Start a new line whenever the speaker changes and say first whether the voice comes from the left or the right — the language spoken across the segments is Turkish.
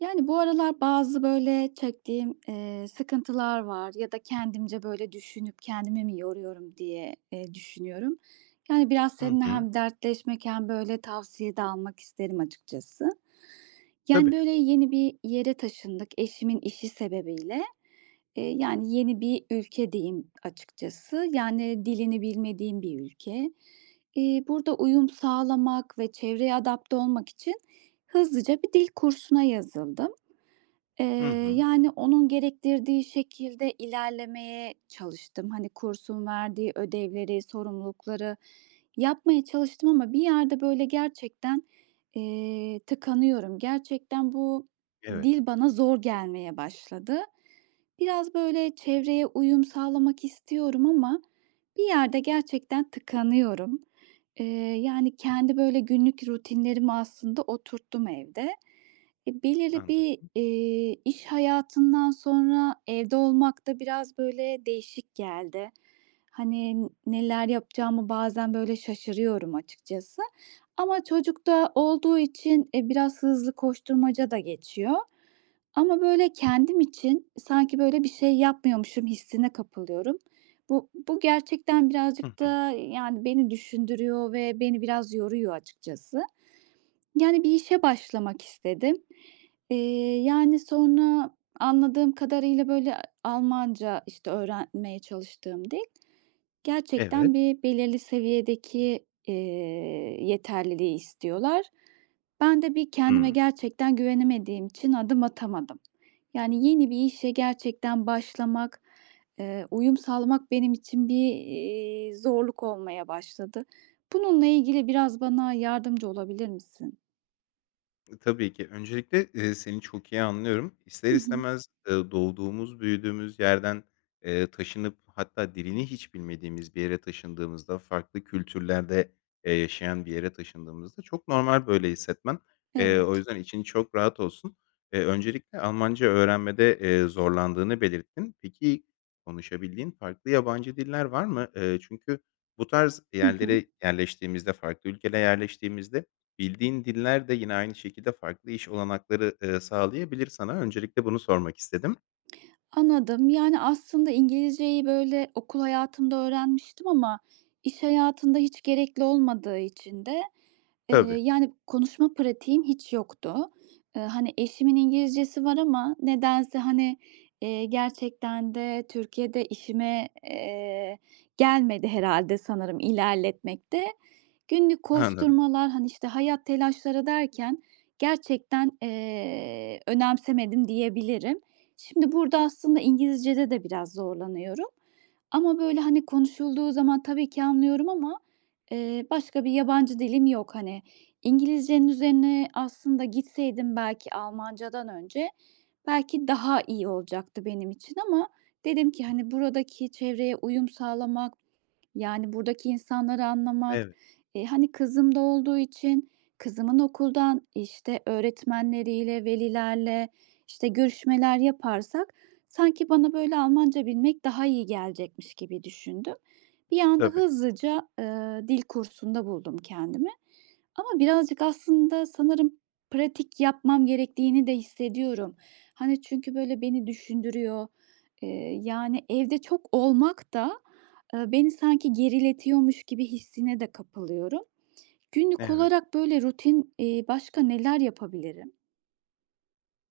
right: Yani, bu aralar bazı, böyle, çektiğim, eee, sıkıntılar var ya da kendimce, böyle, düşünüp, "Kendimi mi yoruyorum?" diye, eee, düşünüyorum. Yani, biraz
left: Hı
right: seninle
left: hı.
right: hem dertleşmek hem, böyle, tavsiye de almak isterim açıkçası. Yani,
left: Tabii.
right: böyle, yeni bir yere taşındık eşimin işi sebebiyle. Eee, yani, yeni bir ülke deyim açıkçası. Yani, dilini bilmediğim bir ülke. Eee, burada uyum sağlamak ve çevreye adapte olmak için, hızlıca bir dil kursuna yazıldım. Eee,
left: Hı hı.
right: yani, onun gerektirdiği şekilde ilerlemeye çalıştım. Hani, kursun verdiği ödevleri, sorumlulukları yapmaya çalıştım ama bir yerde, böyle, gerçekten, eee, tıkanıyorum. Gerçekten bu
left: Evet.
right: dil bana zor gelmeye başladı. Biraz, böyle, çevreye uyum sağlamak istiyorum ama bir yerde gerçekten tıkanıyorum. Eee, yani, kendi, böyle, günlük rutinlerimi aslında oturttum evde. E, belirli bir,
left: Anladım.
right: iii, iş hayatından sonra, evde olmak da biraz, böyle, değişik geldi. Hani, n neler yapacağımı bazen, böyle, şaşırıyorum açıkçası ama çocuk da olduğu için, e, biraz hızlı koşturmaca da geçiyor ama, böyle, kendim için sanki, böyle, bir şey yapmıyormuşum hissine kapılıyorum. Bu bu gerçekten
left: Hı
right: birazcık
left: hı.
right: da, yani, beni düşündürüyor ve beni biraz yoruyor açıkçası. Yani, bir işe başlamak istedim. Eee, yani, sonra anladığım kadarıyla, böyle Almanca, işte, öğrenmeye çalıştığım dil.
left: Evet.
right: Gerçekten, bir belirli seviyedeki, eee, yeterliliği istiyorlar. Ben de bir kendime
left: Hıı.
right: gerçekten güvenemediğim için adım atamadım. Yani yeni bir işe gerçekten başlamak, eee, uyum sağlamak benim için bir, iii, zorluk olmaya başladı. Bununla ilgili biraz bana yardımcı olabilir misin?
left: E, tabii ki! Öncelikle, eee, seni çok iyi anlıyorum. İster
right: Hı hı.
left: istemez, ııı, doğduğumuz, büyüdüğümüz yerden, eee, taşınıp hatta dilini hiç bilmediğimiz bir yere taşındığımızda, farklı kültürlerde, eee, yaşayan bir yere taşındığımızda çok normal böyle hissetmen. Eee, o
right: Evet.
left: yüzden için çok rahat olsun. Eee, öncelikle Almanca öğrenmede, eee, zorlandığını belirttin. Peki konuşabildiğin farklı yabancı diller var mı? Iıı, çünkü bu tarz
right: Hı hı.
left: yerlere yerleştiğimizde, farklı ülkelere yerleştiğimizde bildiğin diller de yine aynı şekilde farklı iş olanakları, ııı, sağlayabilir sana. Öncelikle bunu sormak istedim.
right: Anladım. Yani aslında İngilizce'yi, böyle, okul hayatımda öğrenmiştim ama iş hayatında hiç gerekli olmadığı için de, eee,
left: Tabii.
right: yani konuşma pratiğim hiç yoktu. Iıı, hani eşimin
left: [unintelligible]
right: İngilizcesi var ama nedense, hani, iii, gerçekten de Türkiye'de işime, eee, gelmedi herhâlde sanırım, ilerletmek de. Günlük
left: Anladım.
right: koşturmalar, hani, işte, hayat telaşları derken gerçekten, eee, önemsemedim diyebilirim. Şimdi burada aslında İngilizce'de de biraz zorlanıyorum ama böyle, hani, konuşulduğu zaman, tabii ki, anlıyorum ama, eee, başka bir yabancı dilim yok. Hani İngilizce'nin üzerine aslında gitseydim, belki Almanca'dan önce, belki daha iyi olacaktı benim için ama dedim ki, "Hani, buradaki çevreye uyum sağlamak, yani buradaki insanları anlamak,
left: Evet.
right: eee, hani kızım da olduğu için, kızımın okuldan, işte, öğretmenleriyle, velilerle, işte, görüşmeler yaparsak sanki bana böyle Almanca bilmek daha iyi gelecekmiş." gibi düşündüm. Bir anda
left: Tabii.
right: hızlıca, ııı, dil kursunda buldum kendimi ama birazcık aslında sanırım pratik yapmam gerektiğini de hissediyorum. Hani, çünkü böyle beni düşündürüyor, ııı, yani evde çok olmak da, ııı, beni sanki geriletiyormuş gibi hissine de kapılıyorum. Günlük
left: Evet.
right: olarak böyle rutin, iii, başka neler yapabilirim?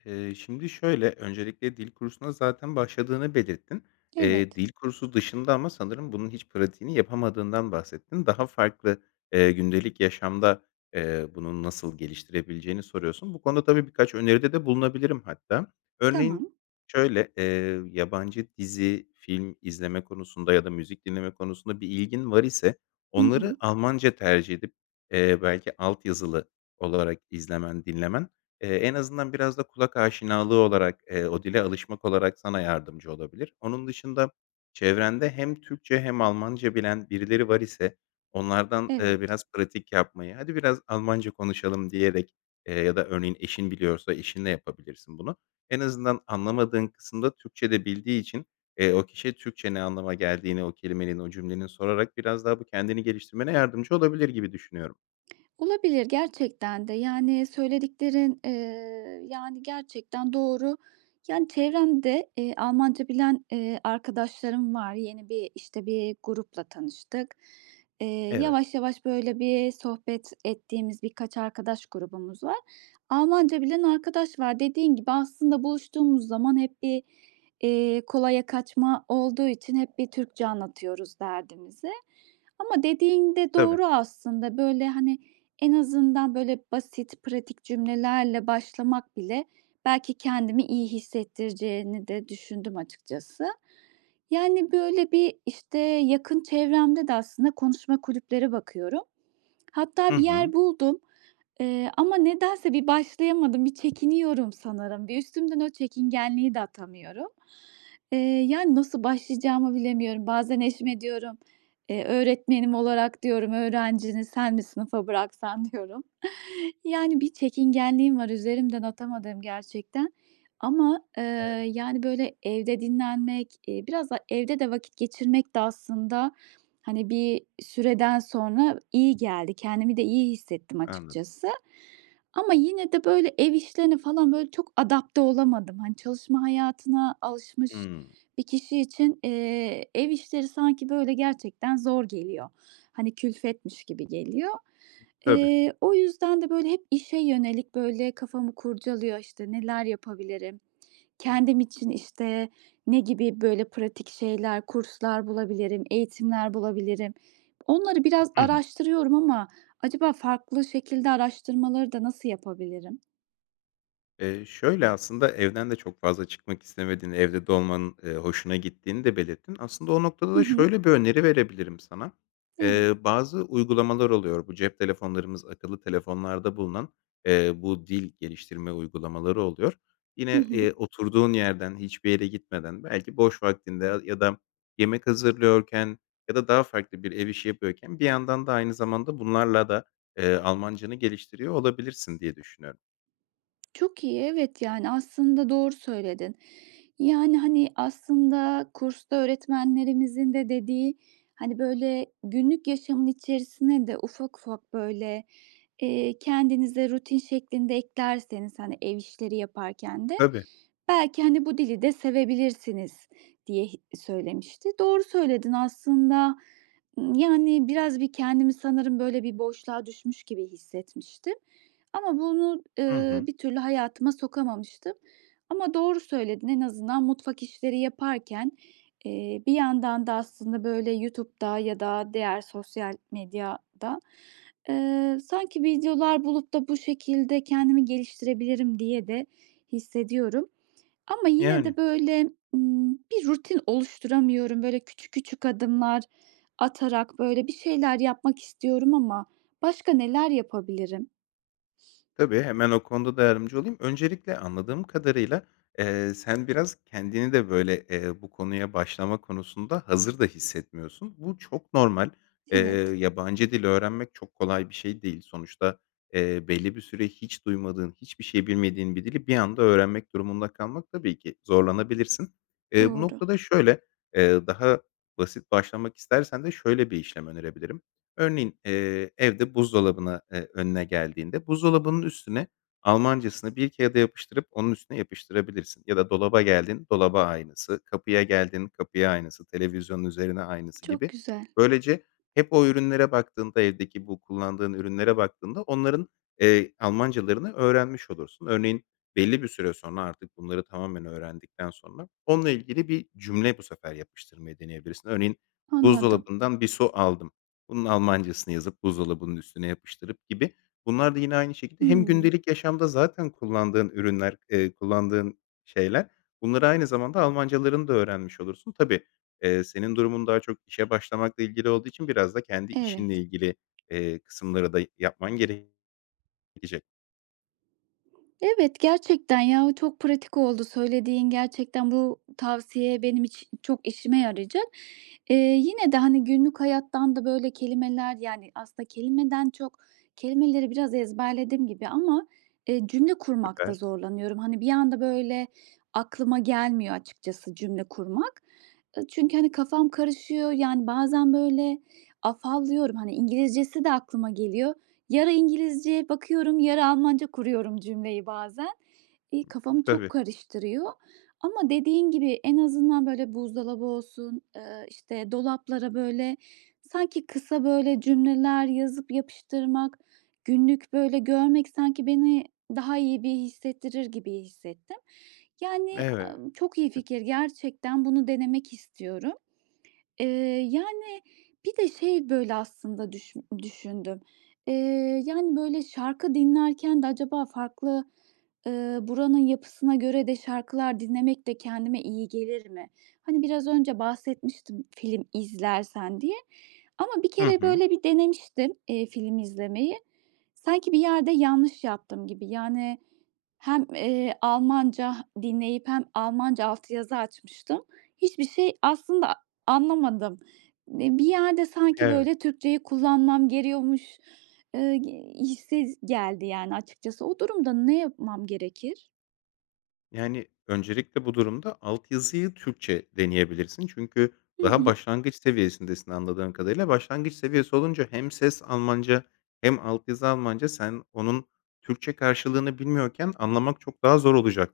left: Iıı, şimdi şöyle, öncelikle dil kursuna zaten başladığını belirttin. Eee,
right: Evet.
left: dil kursu dışında ama sanırım bunun hiç pratiğini yapamadığından bahsettin. Daha farklı, ııı, gündelik yaşamda, eee, bunu nasıl geliştirebileceğini soruyorsun. Bu konuda tabii birkaç öneride de bulunabilirim hatta. Örneğin
right: Tamam.
left: şöyle: Eee, yabancı dizi, film izleme konusunda ya da müzik dinleme konusunda bir ilgin var ise
right: Hı
left: onları
right: hı.
left: Almanca tercih edip, eee, belki alt yazılı olarak izlemen, dinlemen, eee, en azından biraz da kulak aşinalığı olarak, eee, o dile alışmak olarak sana yardımcı olabilir. Onun dışında, çevrende hem Türkçe hem Almanca bilen birileri var iseç onlardan, eee,
right: Evet.
left: biraz pratik yapmayı, "Hadi biraz Almanca konuşalım." diyerek, ııı, ya da örneğin, eşin biliyorsa, eşinle yapabilirsin bunu. En azından anlamadığın kısımda Türkçe de bildiği için, eee, o kişiye Türkçe ne anlama geldiğini o kelimenin, o cümlenin, sorarak biraz daha bu kendini geliştirmene yardımcı olabilir gibi düşünüyorum.
right: Olabilir. Gerçekten de, yani, söylediklerin, eee, yani, gerçekten doğru, yani çevremde, eee, Almanca bilen, eee, arkadaşlarım var. Yeni bir, işte, bir grupla tanıştık. Eee,
left: Evet.
right: yavaş yavaş, böyle, bir sohbet ettiğimiz birkaç arkadaş grubumuz var. Almanca bilen arkadaş var. Dediğin gibi, aslında buluştuğumuz zaman hep bir, iii, kolaya kaçma olduğu için hep bir Türkçe anlatıyoruz derdimizi ama dediğin de
left: Tabii.
right: doğru aslında. Böyle, hani, en azından, böyle basit, pratik cümlelerle başlamak bile, belki kendimi iyi hissettireceğini de düşündüm açıkçası. Yani böyle, bir, işte, yakın çevremde de aslında konuşma kulüplere bakıyorum.
left: Hı
right: Hatta bir
left: hı.
right: yer buldum, eee, ama nedense bir başlayamadım, bir çekiniyorum sanırım. Bir, üstümden o çekingenliği de atamıyorum. Eee, yani nasıl başlayacağımı bilemiyorum. Bazen eşime diyorum, eee, "Öğretmenim olarak" diyorum, "öğrencini sen mi sınıfa bıraksan." diyorum. Yani bir çekingenliğim var, üzerimden atamadığım gerçekten ama, eee,
left: Evet.
right: yani böyle, evde dinlenmek, eee, biraz da, evde de vakit geçirmek de aslında, hani, bir süreden sonra iyi geldi. Kendimi de iyi hissettim
left: Anladım.
right: açıkçası ama yine de, böyle, ev işlerine falan, böyle, çok adapte olamadım. Hani, çalışma hayatına alışmış
left: Hıı.
right: bir kişi için, eee, ev işleri sanki böyle gerçekten zor geliyor. Hani, külfetmiş gibi geliyor.
left: I Tabii.
right: Eee, o yüzden de böyle hep işe yönelik, böyle, kafamı kurcalıyor, işte, neler yapabilirim, kendim için, işte, ne gibi, böyle, pratik şeyler, kurslar bulabilirim, eğitimler bulabilirim. Onları biraz
left: Hı hı.
right: araştırıyorum ama acaba farklı şekilde araştırmaları da nasıl yapabilirim?
left: Eee, şöyle, aslında evden de çok fazla çıkmak istemediğin, evde de olmanın, eee, hoşuna gittiğini de belirttin. Aslında o noktada
right: Hı
left: da
right: hı.
left: şöyle bir öneri verebilirim sana.
right: Evet.
left: Eee, bazı uygulamalar oluyor. Bu cep telefonlarımız, akıllı telefonlarda bulunan, eee, bu dil geliştirme uygulamaları oluyor.
right: Hı
left: Yine,
right: hı.
left: eee, oturduğun yerden, hiçbir yere gitmeden, belki boş vaktinde ya ya da yemek hazırlıyorken ya da daha farklı bir ev işi yapıyorken bir yandan da aynı zamanda bunlarla da, eee, Almancanı geliştiriyor olabilirsin diye düşünüyorum.
right: Çok iyi, evet, yani aslında doğru söyledin. Yani, hani, aslında kursta öğretmenlerimizin de dediği, "Hani, böyle, günlük yaşamın içerisine de ufak ufak, böyle, eee, kendinize rutin şeklinde eklerseniz, hani, ev işleri yaparken de
left: Tabii.
right: belki, hani, bu dili de sevebilirsiniz." diye hi söylemişti. Doğru söyledin aslında, ımm, yani biraz bir kendimi sanırım, böyle, bir boşluğa düşmüş gibi hissetmiştim ama bunu,
left: Hı
right: ııı,
left: hı.
right: bir türlü hayatıma sokamamıştım ama doğru söyledin. En azından mutfak işleri yaparken, eee, bir yandan da aslında, böyle, YouTube'da ya da diğer sosyal medyada, ııı, sanki videolar bulup da bu şekilde kendimi geliştirebilirim diye de hissediyorum ama yine
left: Yani.
right: de, böyle, ımm, bir rutin oluşturamıyorum. Böyle, küçük küçük adımlar atarak, böyle, bir şeyler yapmak istiyorum ama başka neler yapabilirim?
left: Tabii, hemen o konuda da yardımcı olayım. Öncelikle anladığım kadarıyla, eee, sen biraz kendini de, böyle, eee, bu konuya başlama konusunda hazır da hissetmiyorsun. Bu çok normal. Eee,
right: Evet.
left: yabancı dil öğrenmek çok kolay bir şey değil. Sonuçta, eee, belli bir süre hiç duymadığın, hiçbir şey bilmediğin bir dili bir anda öğrenmek durumunda kalmak tabii ki zorlanabilirsin. Eee, bu
right: Doğru.
left: noktada şöyle, eee, daha basit başlamak istersen de şöyle bir işlem önerebilirim. Örneğin, eee, evde buzdolabına, eee, önüne geldiğinde buzdolabının üstüne Almancasını bir kağıda yapıştırıp, onun üstüne yapıştırabilirsin ya da dolaba geldin, dolaba aynısı, kapıya geldin, kapıya aynısı, televizyonun üzerine aynısı
right: Çok
left: gibi.
right: güzel.
left: Böylece hep o ürünlere baktığında, evdeki bu kullandığın ürünlere baktığında onların, eee, Almancalarını öğrenmiş olursun. Örneğin, belli bir süre sonra artık bunları tamamen öğrendikten sonra onunla ilgili bir cümle bu sefer yapıştırmayı deneyebilirsin. Örneğin
right: Anladım.
left: buzdolabından bir su aldım. Bunun Almancasını yazıp buzdolabının üstüne yapıştırıp gibi bunlar da yine aynı şekilde hem
right: Hımm.
left: gündelik yaşamda zaten kullandığın ürünler, eee, kullandığın şeyler bunları aynı zamanda Almancalarını da öğrenmiş olursun. Tabii, eee, senin durumun daha çok işe başlamakla ilgili olduğu için biraz da kendi işinle
right: Evet.
left: ilgili, eee, kısımları da yapman gerek [unintelligible]
right: Evet, gerçekten, ya, çok pratik oldu söylediğin. Gerçekten bu tavsiye benim için çok işime yarayacak. Eee, yine de, hani, günlük hayattan da böyle kelimeler Yani, aslında kelimeden çok kelimeleri biraz ezberledim gibi ama, eee, cümle kurmakta
left: Süper.
right: zorlanıyorum. Hani, bir anda, böyle, aklıma gelmiyor açıkçası cümle kurmak, ııı, çünkü, hani, kafam karışıyor, yani, bazen, böyle, afallıyorum, hani, İngilizcesi de aklıma geliyor. Yarı İngilizce bakıyorum, yarı Almanca kuruyorum cümleyi bazen.
left: Hı
right: İii,
left: hı.
right: kafamı çok
left: Tabii.
right: karıştırıyor ama dediğin gibi en azından, böyle, buzdolabı olsun, eee, işte, dolaplara, böyle, sanki kısa, böyle, cümleler yazıp yapıştırmak, günlük, böyle, görmek sanki beni daha iyi bir hissettirir gibi hissettim. Yani,
left: Eve
right: çok iyi fikir gerçekten bunu denemek istiyorum. Eee, yani, bir de şey, böyle, aslında düşün düşündüm: Eee, yani, böyle, şarkı dinlerken de acaba farklı, ııı, buranın yapısına göre de şarkılar dinlemek de kendime iyi gelir mi? Hani, biraz önce bahsetmiştim film izlersen diye ama 1
left: Hı
right: kere
left: hı.
right: böyle bir denemiştim, eee, film izlemeyi. Sanki bir yerde yanlış yaptım gibi. Yani, hem, eee, Almanca dinleyip hem Almanca altyazı açmıştım. Hiçbir şey aslında anlamadım. Eee, bir yerde sanki,
left: Evet.
right: böyle, Türkçeyi kullanmam geriyormuş, ııı, g hissi z geldi yani açıkçası. O durumda ne yapmam gerekir?
left: Yani, öncelikle bu durumda altyazıyı Türkçe deneyebilirsin çünkü
right: Hı
left: daha
right: hı.
left: başlangıç seviyesindesin anladığım kadarıyla. Başlangıç seviyesi olunca hem ses Almanca hem altyazı Almanca sen onun Türkçe karşılığını bilmiyorken anlamak çok daha zor olacak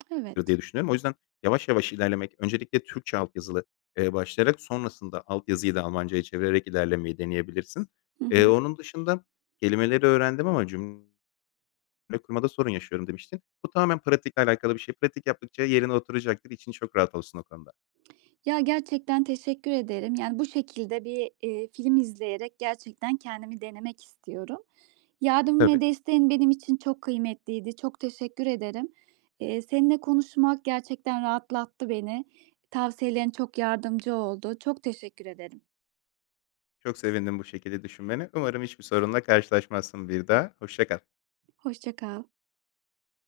left: dır diye
right: Evet.
left: düşünüyorum. O yüzden yavaş yavaş ilerlemek öncelikle Türkçe altyazılı, eee, başlayarak sonrasında alt yazıyı da Almanca'ya çevirerek ilerlemeyi deneyebilirsin.
right: Hı
left: Eee,
right: hı.
left: onun dışında kelimeleri öğrendim ama cüm le kurmada sorun yaşıyorum demiştin. Bu tamamen pratikle alakalı bir şey. Pratik yaptıkça yerine oturacaktır. İçin çok rahat olsun o konuda.
right: Ya, gerçekten teşekkür ederim, yani, bu şekilde bir, eee, film izleyerek gerçekten kendimi denemek istiyorum. Yardım
left: Tabii.
right: ve desteğin benim için çok kıymetliydi. Çok teşekkür ederim. Eee, seninle konuşmak gerçekten rahatlattı beni. Tavsiyelerin çok yardımcı oldu. Çok teşekkür ederim.
left: Çok sevindim bu şekilde düşünmene, umarım hiçbir sorunla karşılaşmazsın bir daha, hoşça kal.
right: Hoşça kal.